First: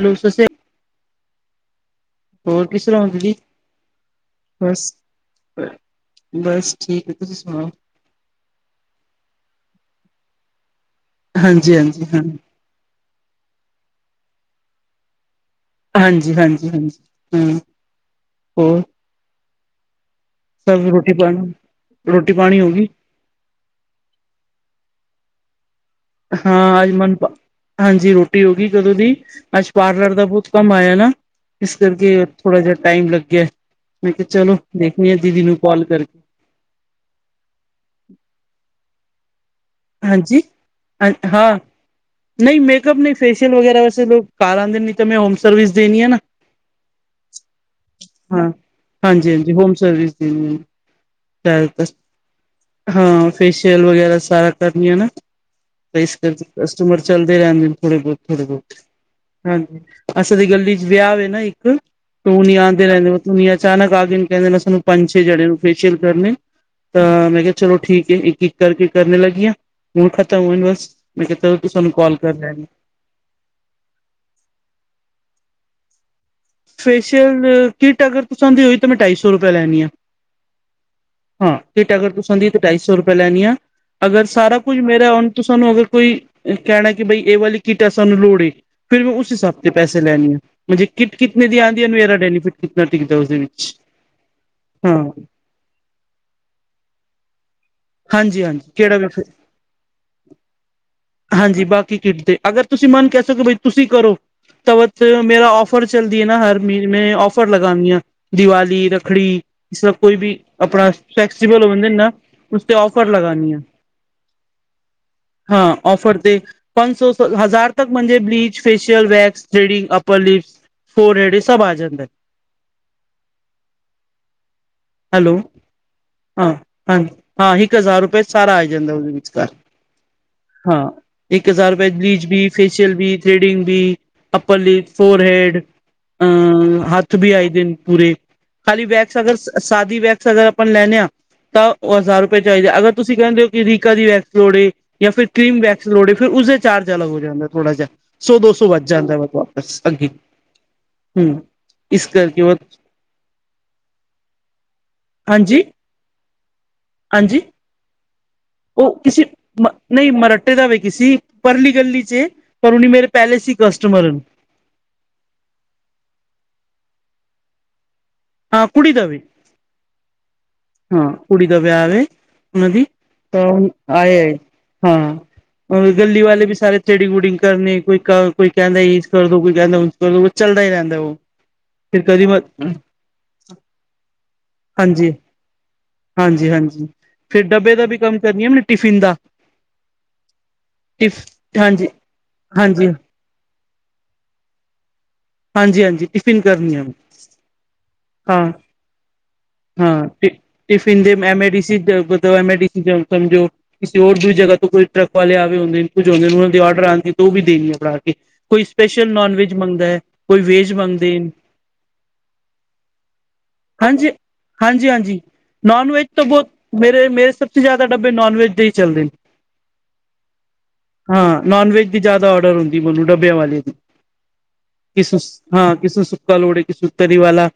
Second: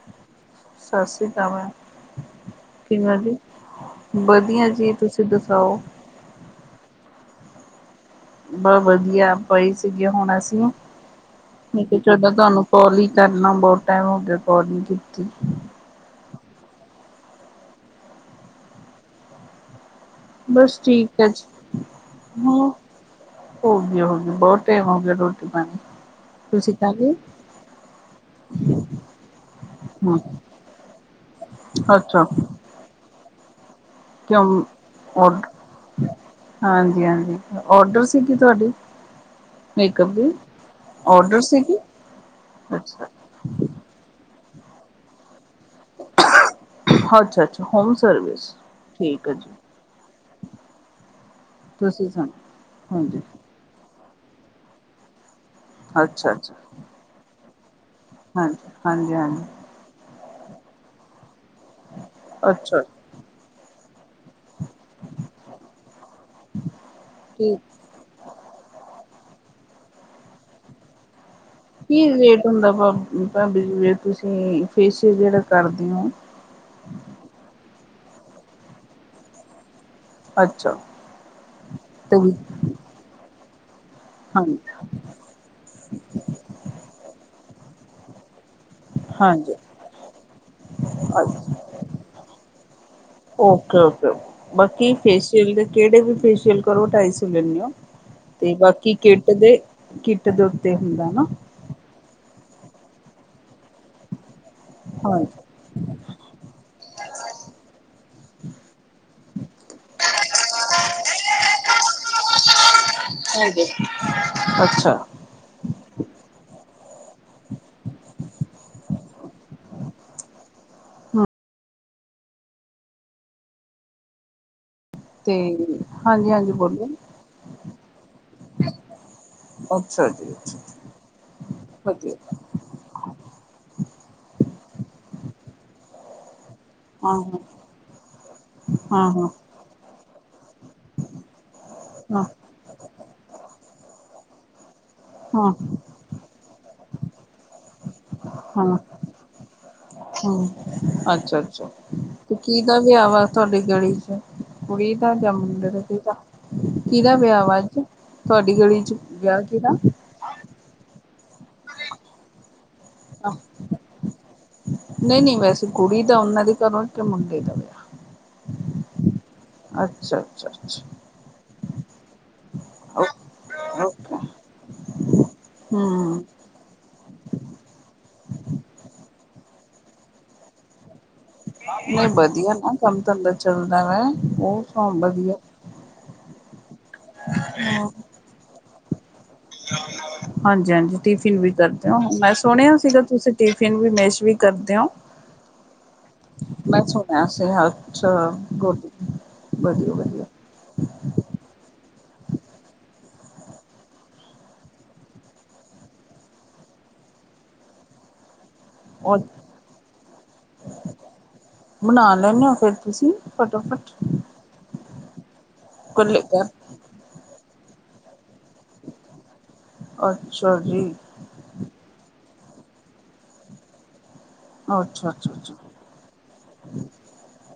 Hello ਸੱਸ ਸੀ੍ ਸਤਿ ਸ੍ਰੀ ਅਕਾਲ ਮੈਂ ਹੋਰ ਕਿਸ ਤਰ੍ਹਾਂ ਹੋ ਕਿਦਾ ਦੀਦੀ? ਜੀ? ਵਧੀਆ ਬਸ ਜੀ। ਤੁਸੀਂ ਦਸਾਓ? ਬਸ ਠੀਕ ਏ, ਤੁਸੀਂ ਸੁਣਾਓ? ਬਸ ਵਧੀਆ, ਪਈ ਸੀਗੇ ਹੁਨ ਅਸੀ, ਹਾਂਜੀ ਮੈਂ ਕੇਆ ਹਾਂਜੀ ਹਾਂ ਚਲੋ ਤਾਨੂੰ ਕੋਲ ਹੀ ਕਰ ਲਾ, ਬੋਤ ਟੈਮ ਹੋ ਗਿਆ ਕੋਲ ਨੀ ਕੀਤੀ। ਹਾਂਜੀ, ਹਾਂਜੀ, ਹਾਂਜੀ ਹੂੰ ਹੋਰ ਬਸ ਸਭ ਰੋਟੀ ਠੀਕ ਏ ਪਾਣੀ ਜੀ। ਰੋਟੀ ਹੋ ਪਾਣੀ ਗਈ ਹੋ ਗੀ, ਹੋ ਗੀ ਬੋਤ ਟੈਮ ਹੋ ਗਿਆ, ਰੋਟੀ ਪਾਨੀ ਹਾਂ ਅਜ ਮਨ ਪ ਹਾਂਜੀ ਰੋਟੀ ਹੋ ਗਈ ਕਦੋਂ ਦੀ, ਅੱਜ ਪਾਰਲਰ ਹੂੰ ਦਾ ਬੋਤ ਕੰਮ ਆਏਆ ਨਾ ਇਸ ਕਰਕੇ ਅੱਛਾ ਥੋੜਾ ਜਾ ਟਾਈਮ ਲਗ ਗਿਆ, ਮੈਂ ਕਿਹਾ ਚਲੋ, ਕਿਉਂ ਵੇਖਣੀ ਆ ਦੀਦੀ ਨੂੰ ਕਾਲ ਕਰ ਹਾਂਜੀ-ਹਾਂਜੀ, ਔਡਰ ਸੀਗੀ ਤੁਆਡੀ। ਹਾਂਜੀ, ਹ ਔਡਰ ਹਾਂ, ਸੀਗੀ ਨਈ ਮੇਕਅਪ ਅੱਛਾ ਨਈ ਫੇਸ਼ਅਲ ਵਗੈਰਾ ਵੈਸੇ ਲੋਕ ਘਰ ਆਂਦੇ ਨੇ, ਨਈ ਤਾਂ ਮੈਂ ਹੋਮ ਸਰਵਿਸ ਦੇਨੀ ਆ ਨਾ। ਅੱਛਾ-ਅੱਛਾ। ਹਾਂ, ਹਾਂਜੀ-ਹਾਂਜੀ, ਹੋਮ ਸਰਵਿਸ ਦੇਨੀ ਚਲ ਤੁਸੀਂ ਸੁਣਾਓ ਹਾਂਜੀ ਹਾਂ। ਫੇਸ਼ੀਅਲ ਵਗੈਰਾ ਸਾਰਾ ਕਰਨੀ ਆ ਨਾ, ਏਸ ਅੱਛਾ ਕਰਕੇ ਅੱਛਾ ਕਸਟਮਰ ਚਲਦੇ ਰਹੰਦੇ ਨੇ। ਥੋੜੇ ਬੋਤ-ਥੋੜੇ ਹਾਂਜੀ ਬੋਤ, ਹਾਂਜੀ ਹਾਂਜੀ, ਅਸਲ ਚ ਗਲੀ ਚ ਵਿਆਹ ਵੇ ਨਾ ਇੱਕ, ਟੋਨੀ ਆ ਅੱਛਾ ਨਾ ਅਚਾਨਕ ਆ ਕੇ ਕਹੰਦੇ ਸਾਨੂੰ ਪੰਜ- ਛੇ ਜਣੇਆ ਨੂੰ ਫੇਸ਼ੀਅਲ ਕਰਨੇ। ਤਾਂ, ਮੈਂ ਕਿਹਾ ਚਲੋ ਠੀਕ ਏ ਇੱਕ-ਇੱਕ ਕਰਕੇ ਕਰਨੇ ਲੱਗੀ ਆ, ਹੁਨ ਖਤਮ ਹੋਏ ਨੇ ਬਸ, ਮੈਂ ਕਿਆ ਚਲ ਕੀ ਰੇਟ ਹੁੰਦਾ ਭਾਬੀ ਜੀ, ਜੇ ਤੁਸੀ ਫੇਸ਼ਅਲ ਜੇੜਾ ਕਰਦੇ ੳਂ? ਫੇਸ਼ੀਅਲ ਕਿੱਟ ਅਗਰ ਤੁਸਾਂ ਦੀ ਹੋਈ ਤਾਂ ਮੈਂ ਢਾਈ ਸੌ ਰੁਪੇਆ ਲੈਨੀ ਆ। ਅੱਛਾ ਹਾਂ, ਕਿੱਟ ਅਗਰ ਤੇ ਤੂੱਸਾਂ ਦੀ ਏ ਤਾਂ ਢਾਈ ਸੌ ਰੁਪੈ ਲੈਨੀ ਆ, ਅਗਰ ਸਾਰਾ ਹਾਂਜੀ ਕੁੱਝ ਮੇਰਾ, ਹੁਨ ਤੁਸਾਂ ਨੂੰ ਅਗਰ ਕੋਈ ਕੈਨਾ ਕਿ ਬਈ ਇਹ ਵਾਲੀ ਕਿਟ ਸਾਨੂੰ ਲੋੜ ਏ, ਫਿਰ ਮੈਂ ਉਸ ਹਾਂਜੀ ਹਿਸਾਬ ਤੇ ਪੈਸੇ ਲੈਣੀ ਆਂ, ਜੇ ਕਿਟ ਕਿਤਨੇ ਅੱਛਾ ਦੀ ਆਂਦੀ ਏ, ਮੇਰਾ ਬੈਨੀਫਿਟ ਕਿਤਨਾ ਟਿਕਦਾ ਉਸਦੇ ਵਿੱਚ, ਓਕੇ ਹਾਂ। ਕੇੜੇ ਵੀ ਫੇਸ਼ੀਅਲ ਕਰੋ, ਢਾਈ ਸੋ ਲੈਨੀ ਆਂ। ਤੇ ਹਾਂਜੀ-ਹਾਂਜੀ ਬਾਕੀ ਕਿਹੜਾ ਵੀ ਕਿੱਟ ਦੇ, ਕਿੱਟ ਦੇ ਉੱਤੇ ਹੁੰਦਾ ਨਾ। ਹਾਂਜੀ ਬਾਕੀ ਕਿਟ ਦੇ, ਅਗਰ ਤੁਸੀ ਮਨੁ ਕਹ ਸਕੋ ਕਿ ਬਈ ਤੁਸੀਂ ਕਰੋ, ਤਾਂ ਫੇਰ ਮੇਰਾ ਔਫ ਔਫਰ ਚੱਲਦੀ ਏ ਨਾ ਹਰ ਮੀਨੇ। ਮੈਂ ਔਫਰ ਲਗਾਨੀ ਆ ਦੀਵਾਲੀ, ਰੱਖੜੀ ਜਿਸਰਾ ਕੋਈ ਵੀ ਅਪਨਾ, ਫੈਕਸੀਬਲ ਹੋਨ ਦੇਂਦਾ ਉਸ ਤੇ ਔਫਰ ਹਾਂਜੀ, ਅੱਛਾ। ਹਾਂ, ਓੱਫਰ ਤੇ ਪੰਜ ਸੌ ਸ ਹਜ਼ਾਰ ਤੱਕ ਮੰਜੇ ਬਲੀਚ, ਫੇਸ਼ੀਅਲ, ਵੈਕਸ ਜੇੜੀ upper lips forehead ਇਚ ਸਬ ਆ ਜਾਂਦੈ। ਤੇ, ਹਾਂਜੀ-ਹਾਂਜੀ ਬੋਲੋ ਹਾਂ ਹਾਂ, ਇੱਕ ਹਜ਼ਾਰ ਰੁਪਏ ਚ ਸਾਰਾ ਆ ਜਾਂਦਾ ਓਦੇ ਵਿਚਕਾਰ। ਅੱਛਾ ਜੀ ਅੱਛਾ। ਹਾਂ, ਇੱਕ ਹਜ਼ਾਰ ਰੁ੍ਪੇ ਚ ਵਧੀਆ ਬਲੀਚ ਬੀ ਫੇਸ਼ੀਅਲ ਵੀ, ਥ੍ਰੇਡਿੰਗ ਵੀ, ਅੱਪਰ ਲਿਪਸ, ਫੋਰ ਹੈਡ ਹਾਂ ਹਾਂ ਹੱਥ ਵੀ ਆ ਜਾਂਦੇ ਨ ਪੂਰੇ। ਖਾਲੀ ਹਾਂ ਹਾਂ ਵੈਕਸ ਅਗਰ ਸਾਦੀ ਵੈਕਸ ਅਗਰ ਆਪਾਂ ਲੈਣੇੇ ਆਂਂ ਤਾ ‌ਓ ਹਜ਼ਾਰ ਹਾਂ ਰੁਪਏ ਚਾਇਦਾ, ਅਗਰ ਤੁਸੀਂ ਕੈਂਦੇ ਓ ਈ ਕਿ ਰੀਕਾ ਦੀ ਵੈਕਸ ਲੋੜ ਏ ਜਾਂ ਫਿਰ ਹਾਂ ਕਰ੍ਰੀਮ ਵੈਕਸ ਲੋੜ ਏ ਫਿਰ ਉਸਦੇ ਚਾਰਜ ਅਲੱਗ ਹੋ ਜਾਂਦਾ ਥੋੜਾ ਜੇਹਾ, ਸੌ ਦੋ ਹਾਂ ਸੌ ਵਂਧ ਜਾਂਦਾ ਮਤਲਬ ਹਾਂ, ਅੱਛਾ-ਅੱਛਾ। ਇਸ ਕਰਕੇ ਉਹ ਕਿਦਾ ਵਿਆਹ ਵਾ ਤੁਆਡੀ ਗਲੀ ਚ, ਕੁੜੀ ਦਾ ਜਾਂ ਹਾਂਜੀ ਮੰਡੇ ਦਾ ਕਿਦਾਂ? ਕਿਦਾ ਹਾਂਜੀ ਵਿਆਹ ਵਾ ਅੱਜ ਤੁਆਡੀ ਗਲੀ ਚ, ਵਿਆਹ ਕਿਦਾ? ਨਈ ਮਰਟੇ ਦਾ ਵੇ ਕਿਸੀ, ਪਰਲੀ ਗੱਲੀ ਚੇ, ਪਰੋਣੀ ਮੇਰੇ ਪੈਲੇ ਸੀ ਕਸਟਮਰ। ਨਈ-ਨਈ ਵੈਸੇ ਕੁੜੀ ਦਾ ਓਨਾਂ ਦੇ ਘਰੋਂ ਕੇ ਮੁੰਡੇ ਦਾ ਵਿਆਹ। ਹਾਂ ਕੁੜੀ ਦਾ ਵੇ। ਅੱਛਾ-ਅੱਛਾ-ਅੱਛਾ। ਹਾਂ ਕੁੜੀ ਦਾ ਵਿਆਹ ਵੇ ਓਨਾਂ ਦੀ, ਤਾਂ ਓਕੇ ਆਏ-ਆਏ ਹਾਂ। ਹੋਰ ਗੱਲੀ ਹਮ ਵਾਲੇ ਵੀ ਸਾਰੇ ਥੇ੍ਡਿੰਗ-ਥ੍ਰੂਡਿੰਗ ਕਰਨ ਕੋਈ ਕ ਕੋਈ ਕੈੱਦਾ ਇਂਜ ਕਰਦੋ, ਕੋਈ ਕੈਂਦਾ ਉਂਜ ਕਰ ਦੋ ਬਸ ਚੱਲਦਾ ਈ ਰੈਂਦਾ, ਓ ਨਈ ਵਧੀਆ ਨਾ ਕੰਮ-ਧੰਦਾ ਚੱਲਦਾ ਵੈ, ਓ ਕੰਮ ਵਧੀਆ। ਹਾਂਜੀ-ਹਾਂਜੀ, ਫਿਰ ਡੱਬੇ ਦਾ ਵੀ ਕੰਮ ਕਰਨੀ ਆ ਨਾ ਟਿਫਿਨ ਦਾ ਹਾਂਜੀ-ਹਾਂਜੀ, ਟਿਫ ਟਿਫਿਨ ਵੀ ਹਾਂਜੀ ਕਰਦੇ‌ ਓ ਮੈਂ ਸੁਣਿਆ ਹਾਂਜੀ ਸੀਗਾ ਤੁਸੀਂ ਟਿਫਿਨ ਵੀ ਮੇਸ਼ ਵੀ ਕਰਦੇ ਓ। ਹਾਂ ਜੀ-ਹਾਂਜੀ ਟਿਫਿਨ ਕਰਨੀ ਆ ਮੈਂ ਸੁਣਿਆ ਸੀ ਅੱਛਾ ਹਾਂ, ਗੁਡ ਵਧੀਆ ਹਾਂ ਵਧੀਆ ਟਿਫਿ ਟਿਫਿਨ ਦੀ M A D C ਗੁਦ M A D C ਸਮਝੋ ਕਿਸੇ ਹੋਰ ਦੂਜੀ ਜਗ੍ਹਾ ਤੋਂ ਕੋਈ ਟਰੱਕ ਵਾਲੇ ਆਗੇ ਹੁੰਦੇ ਨੇ, ਕੁਝ ਹੁੰਦੇ ਨੇ ਓਨਾਂ ਦੇ ਔਡਰ ਆਂਦੇ ਓ ਵੀ ਦੇਣੀ ਏ ਬਣਾ ਕੇ ਕੋਈ ਸਪੈਸ਼ਲ ਉਹ ਨੋਨ ਵੈਜ ਮੰਗਦਾ ਕੋਈ ਵੇਜ ਮੰਗਦੈ- ਬਣਾ ਲੈਂਨੇ ਓ ਫੇਰ ਤੁਸੀਂ ਫਟਾਫਟ ਹਾਂਜੀ ਹਾਂਜੀ ਹਾਂਜੀ ਨੋਨ ਵੈਜ ਕੱਲੇ ਤਾਂ ਕਰ ਬੋਹਤ ਮੇਰੇ ਮੇਰੇ ਸਭ ਤੋਂ ਜ਼ਿਆਦਾ ਡੱਬੇ ਨੋਨ ਵੈਜ ਦੇ ਈ ਅੱਛਾ ਜੀ। ਹਾਂ ਨੋਨ ਵੈਜ ਦੀ ਜ਼ਿਆਦਾ ਔਡਰ ਹੁੰਦੀ ਏ ਮੈਨੂੰ ਡੱਬਿਆਂ ਵਾਲੀ ਦੀ ਅੱਛਾ ਕਿਸ ਸ ਅੱਛਾ ਅੱਛਾ ਹਾਂ ਕਿਸ ਨੂੰ ਸੁੱਕਾ ਲੋੜ ਏ ਕਿਸੇ ਨੂੰ ਤਰੀ ਵਾਲਾ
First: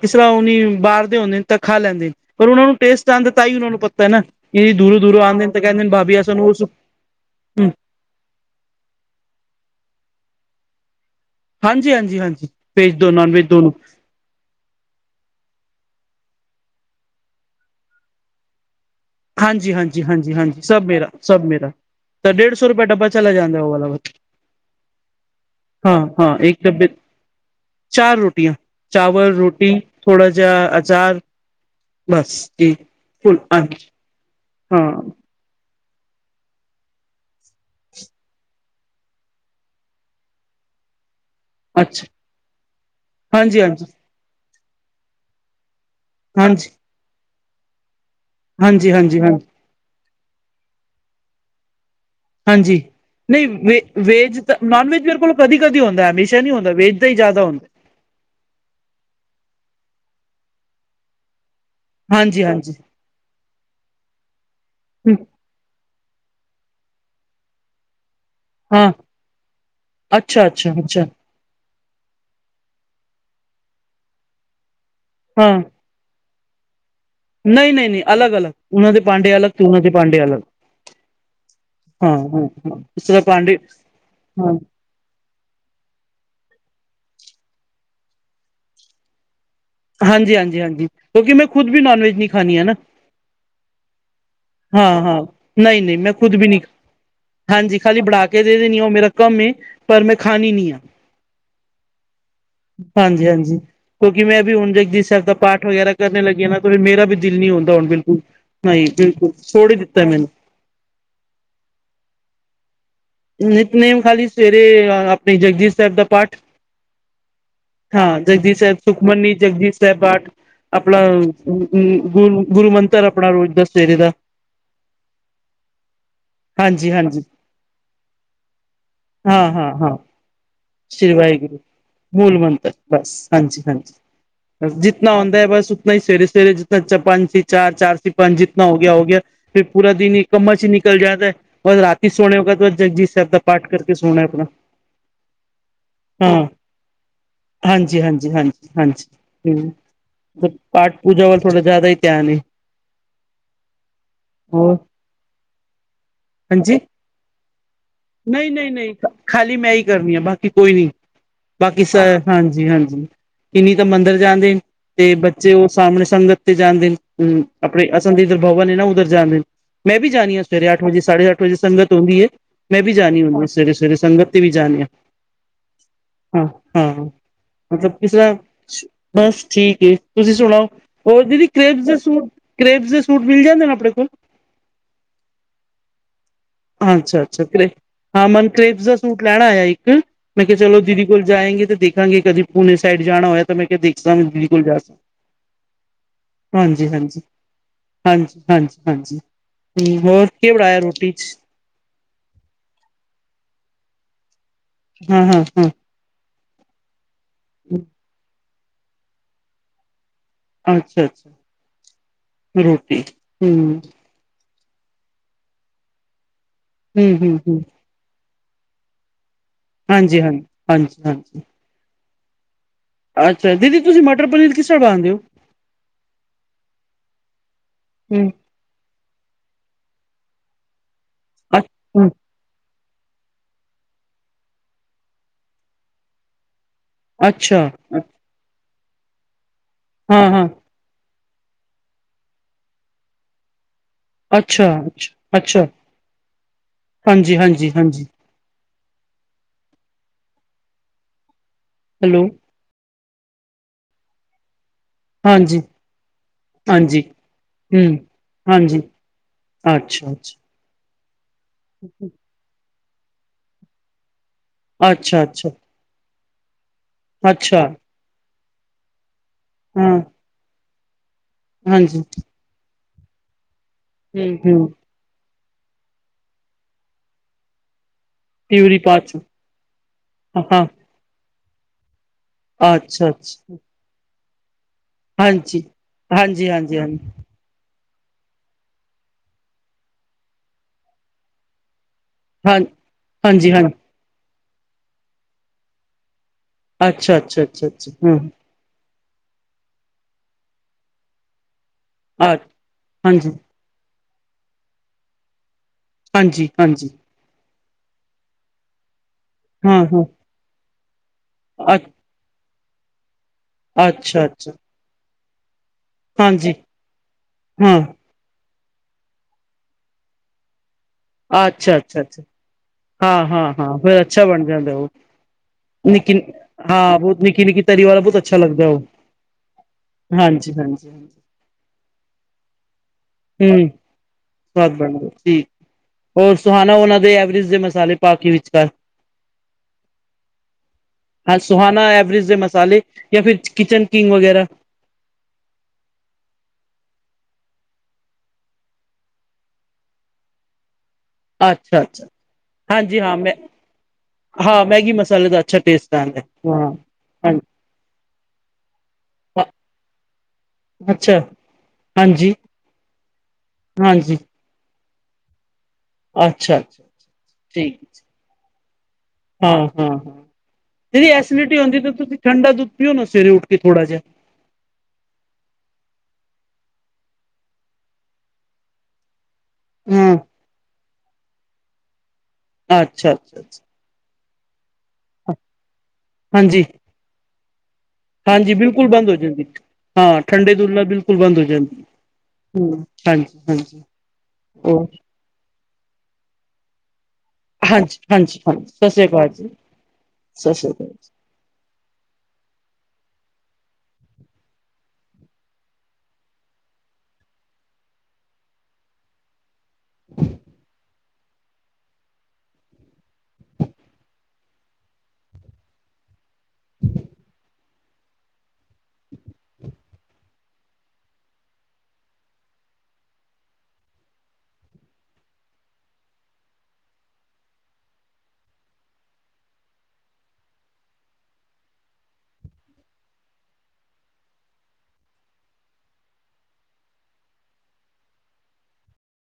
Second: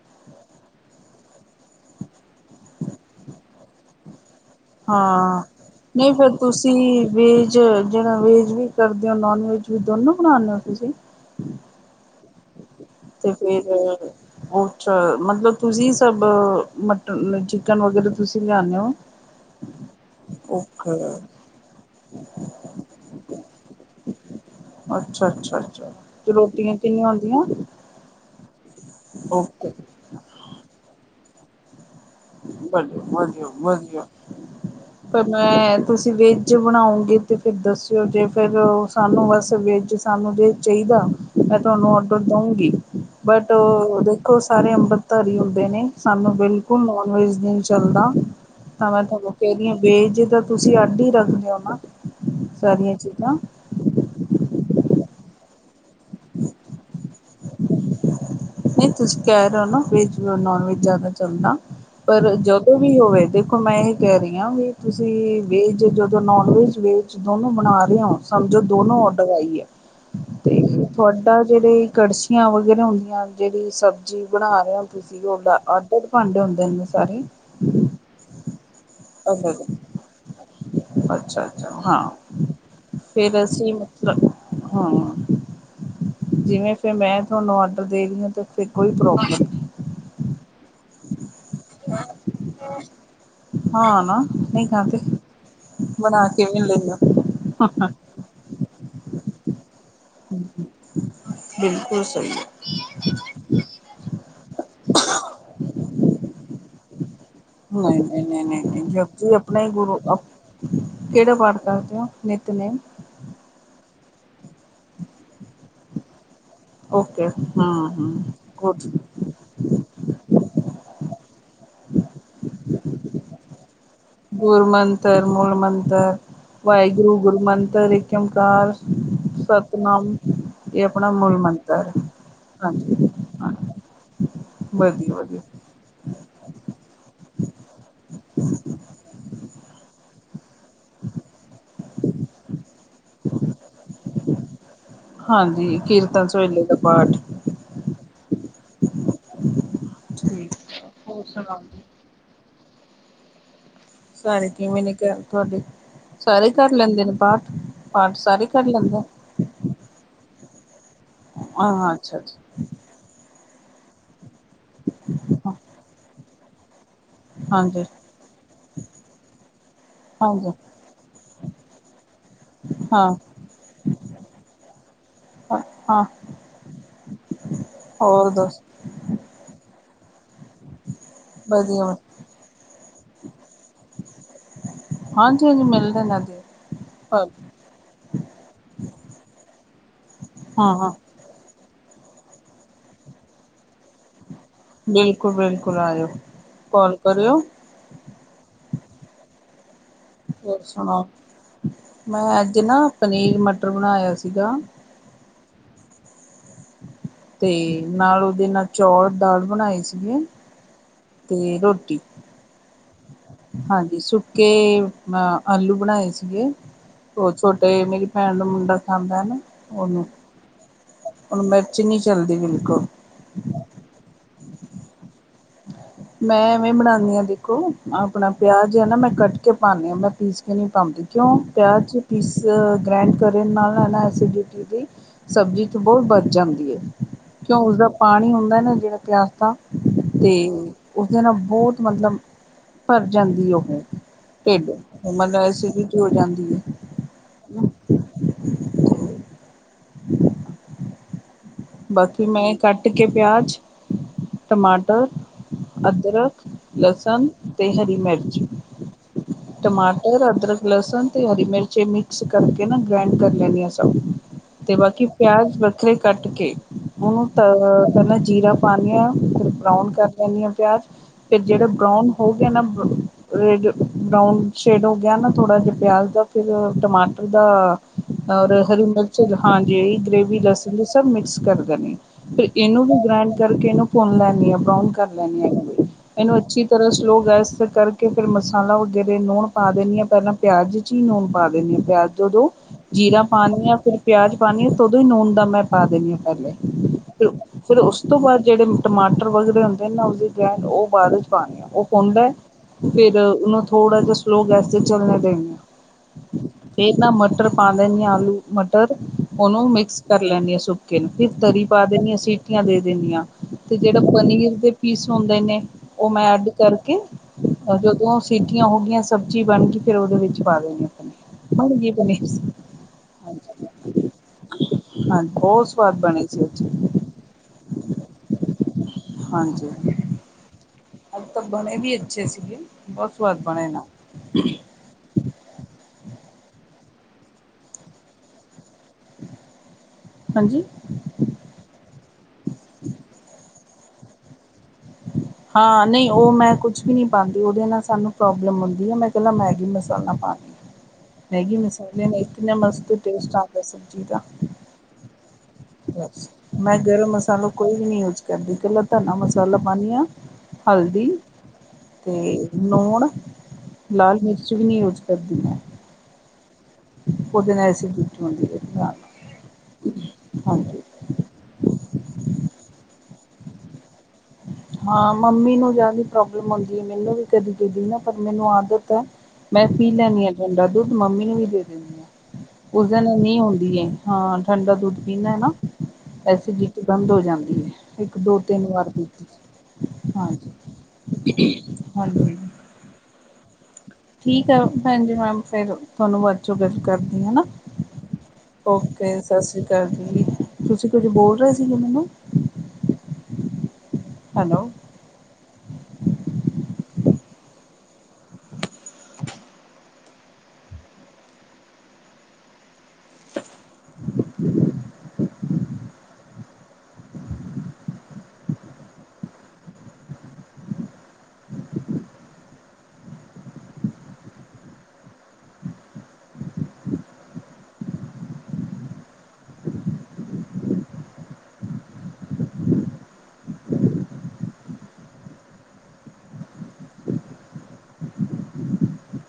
ਕਿਸ ਤਰ੍ਹਾਂ ਓਨੇ ਬਾਹਰ ਦੇ ਹੁੰਦੇ ਤਾਂ ਖਾ ਲੈਂਦੇ ਨੇ ਪਰ ਓਨਾ ਨੂੰ ਟੇਸਟ ਆਂਦਾ ਤਾਂ ਈ ਓਨਾ ਨੂੰ ਪਤਾ ਏ ਨਾ ਕਿ ਦੂਰੋਂ-ਦੂਰੋਂ ਆਂਦੇ ਨੇ ਤਾਂ ਕੈਂਦੇ ਨੇ ਭਾਭੀ ਅਸਾ ਨੂੰ ਉਸ ਕੀ ਵੇਜ ਜ ਜੇੜਾ ਵੇਜ ਵੀ ਕਰਦੇ ਓ ਨੋਨ ਵੇਜ ਵੀ ਦੋਨੋਂ ਬਣਾਣੇ ਓ ਤੁਸੀ ਹਾਂਜੀ-ਹਾਂਜੀ-ਹਾਂਜੀ ਵੇਜ ਦੋ ਨੋਨ ਵੈਜ ਦੋਨੋ। ਅਛਾ ਮਤਲਬ ਤੁਸੀਂ ਸਭ ਮਟਨ ਚਿਕਨ ਵਗੈਰਾ ਤੁਸੀਂ ਲਿਆਓਣੇ ਓ ਹਾਂਜੀ-ਹਾਂਜੀ-ਹਾਂਜੀ-ਹਾਂਜੀ, ਸਭ ਮੇਰਾ ਸਭ ਮੇਰਾ ਤਾਂ ਡੇਢ ਸੌ ਰੁਪਇਆ ਡੱਬਾ ਚਲਾ ਜਾਂਦਾ ਓ ਵਾਲਾ ਵ ਅੱਛਾ ਅੱਛਾ ਅੱਛਾ ਤੇ ਹਾਂ-ਹਾਂ ਇੱਕ ਰੋਟੀਆਂ ਡੱਬੇ, ਕਿੰਨੀਆਂ ਹੁੰਦੀਆਂ ਚਾਰ ਰੋਟੀਆਂ ਓਕੇ ਚਾਵਲ-ਰੋਟੀ ਥੋੜਾ ਜੇਹਾ ਆਚਾਰ ਬੱਸ ਏ ਫੁਲ ਆਣਗੇ। ਕਿਯਾ, ਹਾਂ ਮੈਂ ਤੁਸੀਂ ਵੇਜ ਬਣਾਓਗੇ ਤੇ ਫੇਰ ਦੱਸਿਓ ਜੇ ਫੇਰ ੳ ਸਾਨੂੰ ਬਸ ਵੇਜ ਸਾਨੂੰ ਜੇ ਚਾਹੀਦਾ ਮੈਂ ਤੁਹਾਨੂੰ ਅੱਛਾ ਔਡਰ ਦਊਂਗੀ, ਬਟ ਹਾਂਜੀ ਹਾਂਜੀ ਦੇਖੋ ਸਾਰੇ ਅੰਮ੍ਰਿਤਧਾਰੀ ਹੁੰਦੇ ਨੇ ਸਾਨੂੰ ਹਾਂਜੀ ਬਿਲਕੁਲ ਨੋਨ ਵੈਜ ਨਹੀਂ ਚੱਲਦਾ, ਤਾਂ ਹਾਂਜੀ ਮੈਂ ਹਾਂਜੀ ਤੁਹਾਨੂੰ ਹਾਂਜੀ ਕਹਿਣੀ ਆ ਵੇਜ ਤੁਸੀਂ ਅੱਢ ਹੀ ਰੱਖਦੇ ਹੋ ਨਾ ਹਾਂਜੀ ਸਾਰੀਆਂ ਚੀਜ਼ਾਂ ਨਹੀਂ ਵੇ ਵੇਜ ਤਾਂ ਨੋਨ ਵੈਜ ਮੇਰੇ ਕੋਲ ਕਦੀ ਕਦੀ ਹੁੰਦਾ ਹਮੇਸ਼ਾ ਨਹੀਂ ਹੁੰਦਾ ਵੇਜ ਹੀ ਜ਼ਿਆਦਾ ਹੁੰਦਾ ਨਹੀਂ ਤੁਸੀਂ ਕਹਿ ਰਹੇ ਹੋ ਨਾ, ਵੈਜ ਨੋਨ ਵੈਜ ਜ਼ਿਆਦਾ ਚੱਲਦਾ ਪਰ ਹਾਂਜੀ ਹਾਂਜੀ ਜਦੋਂ ਵੀ ਹੋਵੇ ਦੇਖੋ ਦੇਖੋ ਮੈਂ ਇਹ ਕਹਿ ਰਹੀ ਹਾਂ ਵੀ, ਤੁਸੀਂ ਵੇਜ ਜਦੋਂ ਨੋਨ ਵੇਜ ਵੇਜ ਦੋਨੋਂ ਬਣਾ ਰਹੇ ਹੋ ਸਮਝੋ ਹਾਂ ਦੋਨੋ ਔਡਰ ਆਈ ਹੈ, ਅੱਛਾ ਤੇ ਅੱਛਾ ਅੱਛਾ ਤੁਹਾ -ਡਾ ਜਿਹੜੇ ਕੜਛੀਆਂ ਵਗੈਰਾ ਹੁੰਦੀਆਂ, ਜਿਹੜੀ ਸਬਜ਼ੀ ਬਣਾ ਰਹੇ ਹੋ, ਤੁਸੀਂ ਉਹਦਾ ਹਾਂ ਬਹੁਤ ਭਾਂਡੇ ਹੁੰਦੇ ਨੇ ਇਣੇ ਸਾਰੇ ਨਹੀਂ, ਨਹੀਂ, ਨਹੀਂ ਅਲਗ ਅਲਗ ਉਹਨਾਂ ਦੇ ਪਾਂਡੇ ਅਲਗ ਤੇ ਉਹਨਾਂ ਦੇ ਪਾਂਡੇ ਅਲਗ ਅੱਛਾ- ਅੱਛਾ ਹਾਂ ਇਸ ਤਰ੍ਹਾਂ ਫਿਰ ਭਾਂਡੇ ਅਸੀਂ ਮਤਲਬ ਹਾਂ ਜਿਵੇਂ ਫੇਰ ਮੈਂ ਤੁਹਾਨੂੰ ਆਡਰ ਦੇ ਰਹੀ ਹਾਂ, ਤੇ ਫਿਰ ਕੋਈ ਪ੍ਰੋਬਲਮ ਨਹੀ ਹਾਂਜੀ, ਹਾਂਜੀ, ਹਾਂਜੀ ਕਿਉਂਕਿ ਮੈਂ ਖੁਦ ਵੀ ਨੋਨ ਵੈਜ ਨੀ ਖਾਨੀ ਆ ਨਾ ਹਾਂ ਨਾ ਨਹੀਂ ਖਾਂਦੇ ਹਾਂ, ਹਾਂ ਨਹੀਂ, ਨਹੀਂ ਮੈਂ ਬਣਾ ਖੁਦ ਕੇ ਵੀ ਨਹੀਂ ਲੈਂਦੇ ਹੋ ਹਾਂਜੀ ਖਾਲੀ ਬਨਾ ਕੇ ਦੇ ਦੇਨੀ ਆ ਉਹ ਮੇਰਾ ਕੰਮ ਏ ਪਰ ਮੈਂ ਖਾਣੀ ਨੀ ਆ ਬਿਲਕੁਲ ਸਹੀ ਹੈ ਹਾਂਜੀ, ਹਾਂਜੀ ਕਿਉਂਕਿ ਮੈਂ ਵੀ ਹੁਣ ਜਪੁਜੀ ਸਾਹਿਬ ਦਾ ਪਾਠ ਵਗੈਰਾ ਕਰਨ ਲੱਗੀ ਹੈ ਨਾ ਫਿਰ ਮੇਰਾ ਵੀ ਦਿਲ ਨੀ ਹੌਂਦਾ ਹੁਣ ਨਹੀਂ ਬਿਲਕੁਲ ਨਹੀਂ ਨਹੀਂ ਬਿਲਕੁਲ ਜਪਜੀ ਆਪਣਾ ਛੌੜ ਹੀ ਗੁਰੂ ਦਿੱਤਾ ਮੈਨੂੰ ਕਿਹੜਾ ਪਾਠ ਕਰਦੇ ਹੋ ਨਿੱਤਨੇਮ ਨਿੱਤਨੇਮ ਖਾਲੀ ਸਵੇਰੇ ਆਪਣੇ ਜਪੁਜੀ ਸਾਹਿਬ ਦਾ ਪਾਠ ਓਕੇ ਹੂੰ ਹੂੰ ਹਾਂ ਜਪੁਜੀ ਸਾਹਿਬ ਗੁੱਡ ਸੁਖਮਨੀ ਜਪੁਜੀ ਸਾਹਿਬ ਪਾਠ ਆਪਣਾ ਗੁਰ ਗੁਰੂ ਮੰਤਰ ਆਪਣਾ ਰੋਜ਼ ਦਾ ਸਵੇਰੇ ਦਾ ਗੁਰੂ ਮੰਤਰ ਮੂਲ ਮੰਤਰ ਹਾਂਜੀ ਵਾਹਿਗੁਰੂ ਹਾਂਜੀ ਗੁਰੂ ਮੰਤਰ ਏਕਮਕਾਰ ਹਾਂ- ਹਾਂ -ਹਾਂ ਆਪਣਾ ਸ਼੍ਰੀ ਮੂਲ ਵਾਹਿਗੁਰੂ ਮੰਤਰ ਮੂਲ ਮੰਤਰ ਹਾਂਜੀ ਬਸ ਹਾਂ ਹਾਂਜੀ, ਹਾਂਜੀ ਜਿੱਤਨਾ ਵਧੀਆ ਹੁੰਦਾ ਵਧੀਆ ਹੈ, ਬਸ ਨਹੀਂ ਸਵੇਰੇ ਸਵੇਰੇ ਜ ਪੰਜ ਸੀ ਚਾਰ ਚਾਰ ਸੀ ਪੰਜ ਜਿਤਣਾ ਹੋ ਗਿਆ ਹੋ ਗਿਆ ਫਿਰ ਪੂਰਾ ਦਿਨ ਹੀ ਕਮਾ 'ਚ' ਹੀ ਨਿਕਲ ਜਾਤਾ ਬਸ ਰਾਤੀ ਸੋਨ ਵਕਤ ਥੋੜਾ ਜਗਜੀਤ ਸਾਹਿਬ ਦਾ ਪਾਠ ਕਰਕੇ ਸੋਣਾ ਆਪਣਾ- ਹਾਂਜੀ ਕੀਰਤਨ ਸੋਹਲੇ ਦਾ ਪਾਠ ਹਾਂਜੀ-ਹਾਂਜੀ, ਹਾਂਜੀ-ਹਾਂਜੀ, ਹਮ, ਠੀਕ ਪਾਠ ਆ ਹੋਰ ਪੂਜਾ ਵੱਲ ਥੋੜ੍ਹਾ ਸੁਣਾਓ ਜੀ ਜ਼ਿਆਦਾ- ਦਿਆਨ ਏ। ਸਾਰੇ ਹੋਰ ਕਿਵੇਂ ਨੇ ਘਰ ਤੁਹਾਡੇ, ਸਾਰੇ ਕਰ ਲੈਂਦੇ ਨੇ ਪਾਠ- ਪਾਠ ਸਾਰੇ ਕਰ ਨਹੀਂ-ਨਹੀਂ-ਨਹੀਂ ਲੈਂਦੇ ਖਾਲੀ ਮੈਂ ਹੀ ਕਰਨੀ ਆ ਬਾਕੀ ਕੋਈ ਨਹੀਂ, ਬਾਕੀ ਹਾਂ ਸ ਅੱਛਾ ਹਾਂਜੀ ਅੱਛਾ ਜੀ ਹਾਂਜੀ, ਕਿੰਨੀ ਤਾਂ ਮੰਦਿਰ ਜਾਂਦੇ, ਤੇ ਬੱਚੇ ਉਹ ਸਾਹਮਣੇ ਸੰਗਤ ਤੇ ਜਾਂਦੇ- ਹਮ ਹਾਂਜੀ ਆਪਣੇ ਅਸਾ ਦੇ ਇਧਰ ਭਵਨ ਨਾ ਉੱਧਰ ਜਾਂਦੇ, ਮੈਂ ਵੀ ਜਾਣੀ ਆ ਹਾਂਜੀ ਸਵੇਰੇ ਅੱਠ ਵਜੇ-ਸਾਢੇ ਅੱਠ ਵਜੇ ਸੰਗਤ ਹੁੰਦੀ ਹੈ। ਮੈਂ ਵੀ ਹਾਂ ਜਾਣੀ ਹੁੰਦੀ ਹਾ ਸਵੇਰੇ-ਸਵੇਰੇ ਸੰਗਤ ਤੇ ਵੀ ਜਾਣੀ ਆ- ਹਾਂ ਹਾਂ-ਹਾਂ, ਮਤਲਬ ਕਿਸੇ ਹੋਰ ਦਾ ਦੱਸ ਬਸ ਠੀਕ ਹੈ ਤੁਸੀਂ ਸੁਣਾਓ? ਹੋਰ ਦੀਦੀ ਕਰੇਬ ਵਧੀਆ ਦੇ ਸੂਟ- ਕਰੇਬ ਦੇ ਸੂਟ ਮਿਲ ਜਾਂਦੇ ਨੇ ਆਪਣੇ ਕੋਲ? ਹਾਂਜੀ-ਹਾਂਜੀ ਮਿਲਦੇ ਨਾ ਅੱਛਾ ਜ- ਅੱਛਾ ਹਾਂ ਮਨਕਰੇੇਬ ਦਾ ਸੂਟ ਲੈਣਾ ਆਇਆ ਜੀਇੱਕ ਮੈਂ ਕਿਆ ਚਲੋ ਹਾਂ ਦੀਦੀ ਕੋਲ ਜਾਏਂਗੇ ਤੇ ਦੇਖਾਂਗੇ ਕਦੀ ਪੂਣੇੇ ਸਾਈਡ ਜਾਣਾ ਹੋਇਆ ਤਾਂ ਮੈਂ ਕਿਆ ਦੇ [unintelligible] ਬਿਲਕੁਲ ਬਿਲਕੁਲ ਆਇਓ ਕਾਲ ਹਾਂਜੀ-ਹਾਂਜੀ। ਕਰਿਓ ਹਾਂਜੀ-ਹਾਂਜੀ-ਹਾਂਜੀ। ਹੋਰ ਸੁਣਾਓ ਮੈਂ ਅੱਜ ਨਾ ਪਨੀਰ ਮਟਰ ਬਣਾਇਆ ਸੀਗਾ। ਹੂੰ-ਹੂੰ-ਹੂੰ ਤੇ ਨਾਲ ਓਦੇ ਨਾਲ ਚੌਲ-ਦਾਲ ਬਣਾਈ ਸੀਗੇ ਅੱਛਾ ਅੱਛਾ ਤੇ ਰੋਟੀ ਰੋਟੀ ਹਮ ਹਾਂਜੀ ਸੁੱਕੇ ਮ ਆਲੂ ਬਣਾਏ ਸੀਗੇ ਹਮ ਓ ਹਮ ਹਮ ਛੋਟੇ ਮੇਰੀ ਭੈਣ ਦਾ ਮੁੰਡਾ ਪਸੰਦ ਆ ਨਾ। ਹਾਂਜੀ-ਹਾਂ ਹਾਂਜੀ-ਹਾਂ ਹੁਣ ਮਿਰਚ ਨੀ ਚੱਲਦੀ ਬਿਲਕੁੱਲ। ਅੱਛਾ ਦੀਦੀ ਤੁਸੀਂ ਮਟਰ-ਪਨੀਰ ਕਿਸ ਤਰ੍ਹਾਂ ਬਾਂਦੇ ਓ? ਮੈਂ ਐਵੇਂ ਈ ਬਣਾਨੀ ਆ ਦੇਖੋ ਆਪਣਾ ਹਮ ਪਿਆਜ ਐ ਨਾ ਮੈਂ ਕੱਟ ਕੇ ਪਾਨੀ ਆ ਮੈਂ ਪੀਸ ਕੇ ਨੀ ਪਾਂਦੀ ਕਿਉਂ ਪਿਆਜ ਹਮ ਪੀਸ ਗ੍ਰੈਂਡ ਕਰਨ ਨਾਲ ਨਾ-ਨਾ ਐਸੀਡਿਟੀ ਦੀ ਸਬਜ਼ੀ ਚ ਬੋਤ ਬਚ ਜਾਂਦੀ ਏ। ਕਿਉ ਅੱਛਾ ਉਸਦਾ ਪਾਣੀ ਹੁੰਦਾ ਨਾ ਜੇੜਾ ਪਿਆਜ ਦਾ ਹਾਂ ਤੇ ਹਾਂ ਉਦੇ ਨਾਲ ਬੋਤ ਮਤਲਬ ਭਰ ਜਾਂਦੀ ਓਹ। ਢਿੱਡ ਅੱਛਾ ਮਤਲਬ ਐਸੀਡਿਟੀ ਹੋ ਜਾਂਦੀ ਐ। ਹਾਂਜੀ-ਹਾਂਜੀ-ਹਾਂਜੀ। ਹੈਲੋ ਬਾਕੀ ਮੈਂ ਕੱਟ ਕੇ ਪਿਆਜ਼ ਟਮਾਟਰ, ਹਾਂਜੀ ਅਦਰਕ, ਹਾਂਜੀ ਲਸਣ ਤੇ ਹਰੀ ਹਮ ਮਿਰਚ। ਹਾਂਜੀ ਅੱਛਾ ਟਮਾਟਰ, ਅੱਛਾ ਅਦਰਕ, ਲਸੁਣ ਤੇ ਹਰੀ ਮਿਰ ਚ ਏ ਮਿਕਸ ਕਰਕੇ ਨਾ ਗ੍ਰੈਂਡ ਕਰ ਲੈਣੀ ਆ ਸਭ ਤੇ ਬਾਕੀ ਅੱਛਾ ਅੱਛਾ ਪਿਆਜ ਵੱਖਰੇ ਕੱਟ ਕੁੱਟ ਕੇ ਓਨੂੰ ਤ ਅੱਛਾ ਪੈਲਾਂ ਜੀਰਾ ਪਾਨੀ ਆ ਫਿਰ ਬਰਾਉਨ ਹਾਂ ਕਰ ਲੈਣੀ ਆ ਪਿਆਜ ਫੇਰ ਜੇੜਾ ਹਾਂਜੀ ਬਰਾਊਨ ਹੋ ਗਏ ਨਾ ਬ ਰੈਡ ਹਮ ਬਰਾਊਨ ਹਮ ਸ਼ੇਡ ਹੋ ਗਿਆ ਨਾ ਥੋੜਾ ਜਾ ਪਿਆਜ ਦਾ ਫਿਰ ਟਮਾਟਰ ਦਾ ਔਰ ਪਿਊਰੀ ਹਰੀ ਪਾ ਮਿਰਚ ਹਾਂਜੀ ਗ੍ਰੇਵੀ ਹਾਂ ਲਸਣ ਸਭ ਮਿਕਸ ਕਰ ਦੇਣੀ। ਫੇਰ ਇਨੂੰ ਵੀ ਅੱਛਾ ਗ੍ਰੈਂੰਡ ਅੱਛਾ ਕਰਕੇ ਇਨੂੰ ਭੁੰਨ ਲੈਂਨੀ ਆਾ ਬਰਾਊਨ ਕਰ ਲੈਨੀ ਹਾਂਜੀ ਆ [unintelligible] ਇਨੂੰ ਹਾਂਜੀ ਅੱਛੀ ਹਾਂਜੀ ਹਾਂਜੀ ਤਰ੍ਹਾਂ ਹਾਂ ਸਲੋ ਗੈਸ ਤੇ ਕਰ ਕੇ ਫਿਰ ਮਸਾਲਾ ਵਗੈਰਾ ਨੂਣ ਪਾ ਦੇਨੀ ਆ ਪੈਲਾਂ ਪਿਆਜ਼ ਚ ਈ ਨੂਣ ਪਾ ਦਿੰਨੀ ਆ ਪਿਆਜ਼ ਜਦੋਂ ਜੀਰਾ ਹਾਂਜੀ ਹਾਂ ਪਾਨੀ ਆ ਫਿਰ ਪਿਆਜ ਪਾਨੀ ਆ ਤਾਂ ਉਦੋਂ ਈ ਨੂਨ ਦਾ ਮੈਂ ਪਾ ਦੇਨੀ ਆ ਪੈਲੇ। ਅੱਛਾ-ਅੱਛਾ-ਅੱਛਾ-ਅੱਛਾ, ਹੂੰ। ਜੇੜੇ ਟਮਾਟਰ ਵਗਰੇ ਹੁੰਦੇ ਨੇ ਨਾ ਓਦੀ ਗ੍ਰੈਂਣ ਓ ਬਾਦ ਵਿਚ ਪਾਨੀ ਆ। ਪੌਂਦੈ ਆ ਫਿਰ ਹਾਂਜੀ ਉਨੂੰ ਥੋੜ੍ਹਾ ਜਾ ਸਲੋਅ ਗੈਸ ਦੇ ਚੱਲਣੇ ਦੇਣ ਹਾਂਜੀ ਹਾਂਜੀ ਫੇਰ ਨਾ ਮਟਰ ਪਾ ਦੇਣੀ ਆ ਆਲੂ ਮਟਰ ਓਨੂੰ ਹਾਂ ਮਿਕਸ ਹਾਂ ਕਰ ਲੈਂਣੀ ਆ। ਕਿਨ ਫਿਰ ਤਰੀ ਅ ਪਾ ਦੇਣੀ ਆ ਸੀਟੀਆਂ ਦੇ ਦਿੰਨੀ ਆ ਤੇ ਜੇੜਾ ਅੱਛਾ ਅੱਛਾ ਪਨੀਰ ਦੇ ਪੀਸ ਹੁੰਦੇ ਨੇ ਓ ਮੈਂ ਐੱਡ ਹਾਂਜੀ ਕਰਕੇ ਹਾਂ ਜਦੋਂ ਸੀਟੀਆਂ ਹੋਗੀਆਂ ਸਬਜ਼ੀ ਬਣ ਕੇ ਫਿਰ ਓਦੇ ਵਿੱਚ ਪਾ ਦੇਨੀ ਆ। ਪਨੀਰ ਬਣ ਗਈ ਅੱਛਾ-ਅੱਛਾ-ਅੱਛਾ ਪਨੀਰ ਹਾਂ-ਹਾਂ-ਹਾਂ ਫਿਰ ਅੱਛਾ ਬਣ ਜਾਂਦਾ ਓ। ਹਾਂ ਬੋ ਨਿੱਕੀ ਹਾਂ ਬੋਤ ਨਿੱਕੀ-ਨਿੱਕੀ ਤਰੀ ਵਾਲਾ ਬੋਤ ਅੱਛਾ ਲੱਗਦਾ ਓ। ਹਾਂਜੀ ਹਾਂਜੀ ਹਾਂਜੀ ਅੱਜ ਤਾਂ ਬਣੇ ਵੀ ਅੱਛੇ ਸੀਗੇ, ਬਹੁਤ ਸਵਾਦ ਬਣੇ ਹਮ ਨਾ। ਸਵਾਦ ਬਣਦਾ ਹੂੰ, ਹੋਰ ਸੁਹਾਨਾ ਉਹਨਾਂ ਦੇ ਐਵਰੇਜ ਦੇ ਮਸਾਲੇ ਪਾ ਕੇ ਵਿਚਕਾਰ- ਹਾਂਜੀ ਹਾਂ, ਸੁਹਾਨਾ ਐਵਰੇਜ ਦੇ ਮਸਾਲੇ ਜਾਂ ਫਿਰ ਕਿਚਨ ਕਿੰਗ ਵਗੈਰਾ। ਹਾਂ। ਨਹੀਂ, ਉਹ ਮੈਂ ਕੁਛ ਵੀ ਨੀ ਪਾਂਦੀ ਉਹਦੇ ਨਾਲ ਸਾਨੂੰ ਪ੍ਰੋਬਲਮ ਹੁੰਦੀ ਏ, ਮੈਂ ਇਕਲਾਂ ਮੈਗੀ ਮਸਾਲਾ ਪਾਨੀ। [inaudible] ਮੈਗੀ ਅੱਛਾ ਮਸਾਲੇ ਨੇ ਇਤਨਾ ਮਸਤ ਹਾਂਜੀ ਹਾਂ ਮੈਂ ਟੇਸਟ ਆਂਦਾ ਸਬਜ਼ੀ ਦਾ- ਹਾਂ ਮੈਗੀ ਮਸਾਲੇ ਦਾ- ਅੱਛਾ ਟੇਸਟ ਆਂਦਾ ਹਾਂ। ਮੈਂ ਗਰਮ ਹਾਂ ਮਸਾਲਾ ਕੋਈ ਵੀ ਨੀ ਯੂਜ ਕਰਦੀ, ਇਕਲਾ ਧਨਾ ਮਸਾਲਾ ਪਾਨੀ ਆ। ਹਲਦੀ ਅੱਛਾ ਹਾਂਜੀ ਤੇ ਲੂਣ, ਹਾਂਜੀ ਲਾਲ-ਮਿਰਚ। ਕੁਛ ਵੀ ਨੀ ਯੂਸ ਕਰਦੀ ਮੈਂ। ਅੱਛਾ ਆ। ਉਹਦੇ ਨਾਲ ਐਸੀਡਿਟੀ ਹੁੰਦੀ ਹੈਗੀ। ਹਾਂ-ਹਾਂ, ਦੀਦੀ ਐਸਿਡਿਟੀ ਹੁੰਦੀ ਤਾਂ ਤੁਸੀਂ ਠੰਡਾ ਦੁੱਧ ਪੀਓ ਨਾ ਸਵੇਰੇ ਉੱਠ ਕੇ ਥੋੜ੍ਹਾ ਜਿਹਾ। ਹਾਂ, ਮੰਮੀ ਨੂੰ ਜ਼ਿਆਦਾ ਪ੍ਰੋਬਲਮ ਆਂਦੀ ਏ, ਮੈਨੂੰ ਵੀ ਕਦੀ-ਕਦੀ ਨਾ ਪਰ ਮੈਨੂੰ ਆਦਤ ਏ ਮੈਂ ਪੀ ਹਾਂ ਲੈਨੀ ਆ ਠੰਡਾ ਦੁੱਧ, ਮੰਮੀ ਨੂੰ ਵੀ ਦੇ ਦਿੰਨੀ ਆ, ਉਸ ਦਿਨ ਅੱਛਾ ਨਈ ਅੱਛਾ ਅੱਛਾ ਹੁੰਦੀ ਏ। ਹਾਂ, ਠੰਡਾ ਦੁੱਧ ਪੀਣ ਨਾਲ ਨਾ ਹਾਂਜੀ ਐਸੀਡੀਿਟੀ ਬੰਦ ਹੋ ਜਾਂਦੀ ਏ। ਇੱਕ ਦੋ ਹਾਂਜੀ ਤਿੰਨ ਬਿਲਕੁਲ ਵਾਰ ਦੀ ਬੰਦ ਹਾਂ ਠੰਡੇ ਦੁੱਧ ਨਾਲ ਬਿਲਕੁਲ ਬੰਦ ਹੋ ਜਾਂਦੀ ਹਾਂਜੀ ਹੂੰ, ਹਾਂਜੀ-ਹਾਂਜੀ। ਠੀਕ ਆ ਭੈਣ ਜੀ, ਮੈਮ ਫਿਰ ਤੁਹਾਨੂੰ ਬਾਅਚੋ ਗੱਲ ਕਰਦੀ ਹਾਂ, ਹੈ ਨਾ। ਹਾਂਜੀ ਹਾਂਜੀ ਹਾਂਜੀ ਸਤਿ ਸ੍ਰੀ ਓਕੇ ਅਕਾਲ ਜੀ ਸਾਸ੍ਰੀ ਕਾਲ ਜੀ, ਸਤਿ ਸ੍ਰੀ ਤੁਸੀਂ ਅਕਾਲ ਕੁਝ ਬੋਲ ਰਹੇ ਸੀਗੇ ਮੈਨੂੰ? ਹੈਲੋ [inaudible] [inaudible]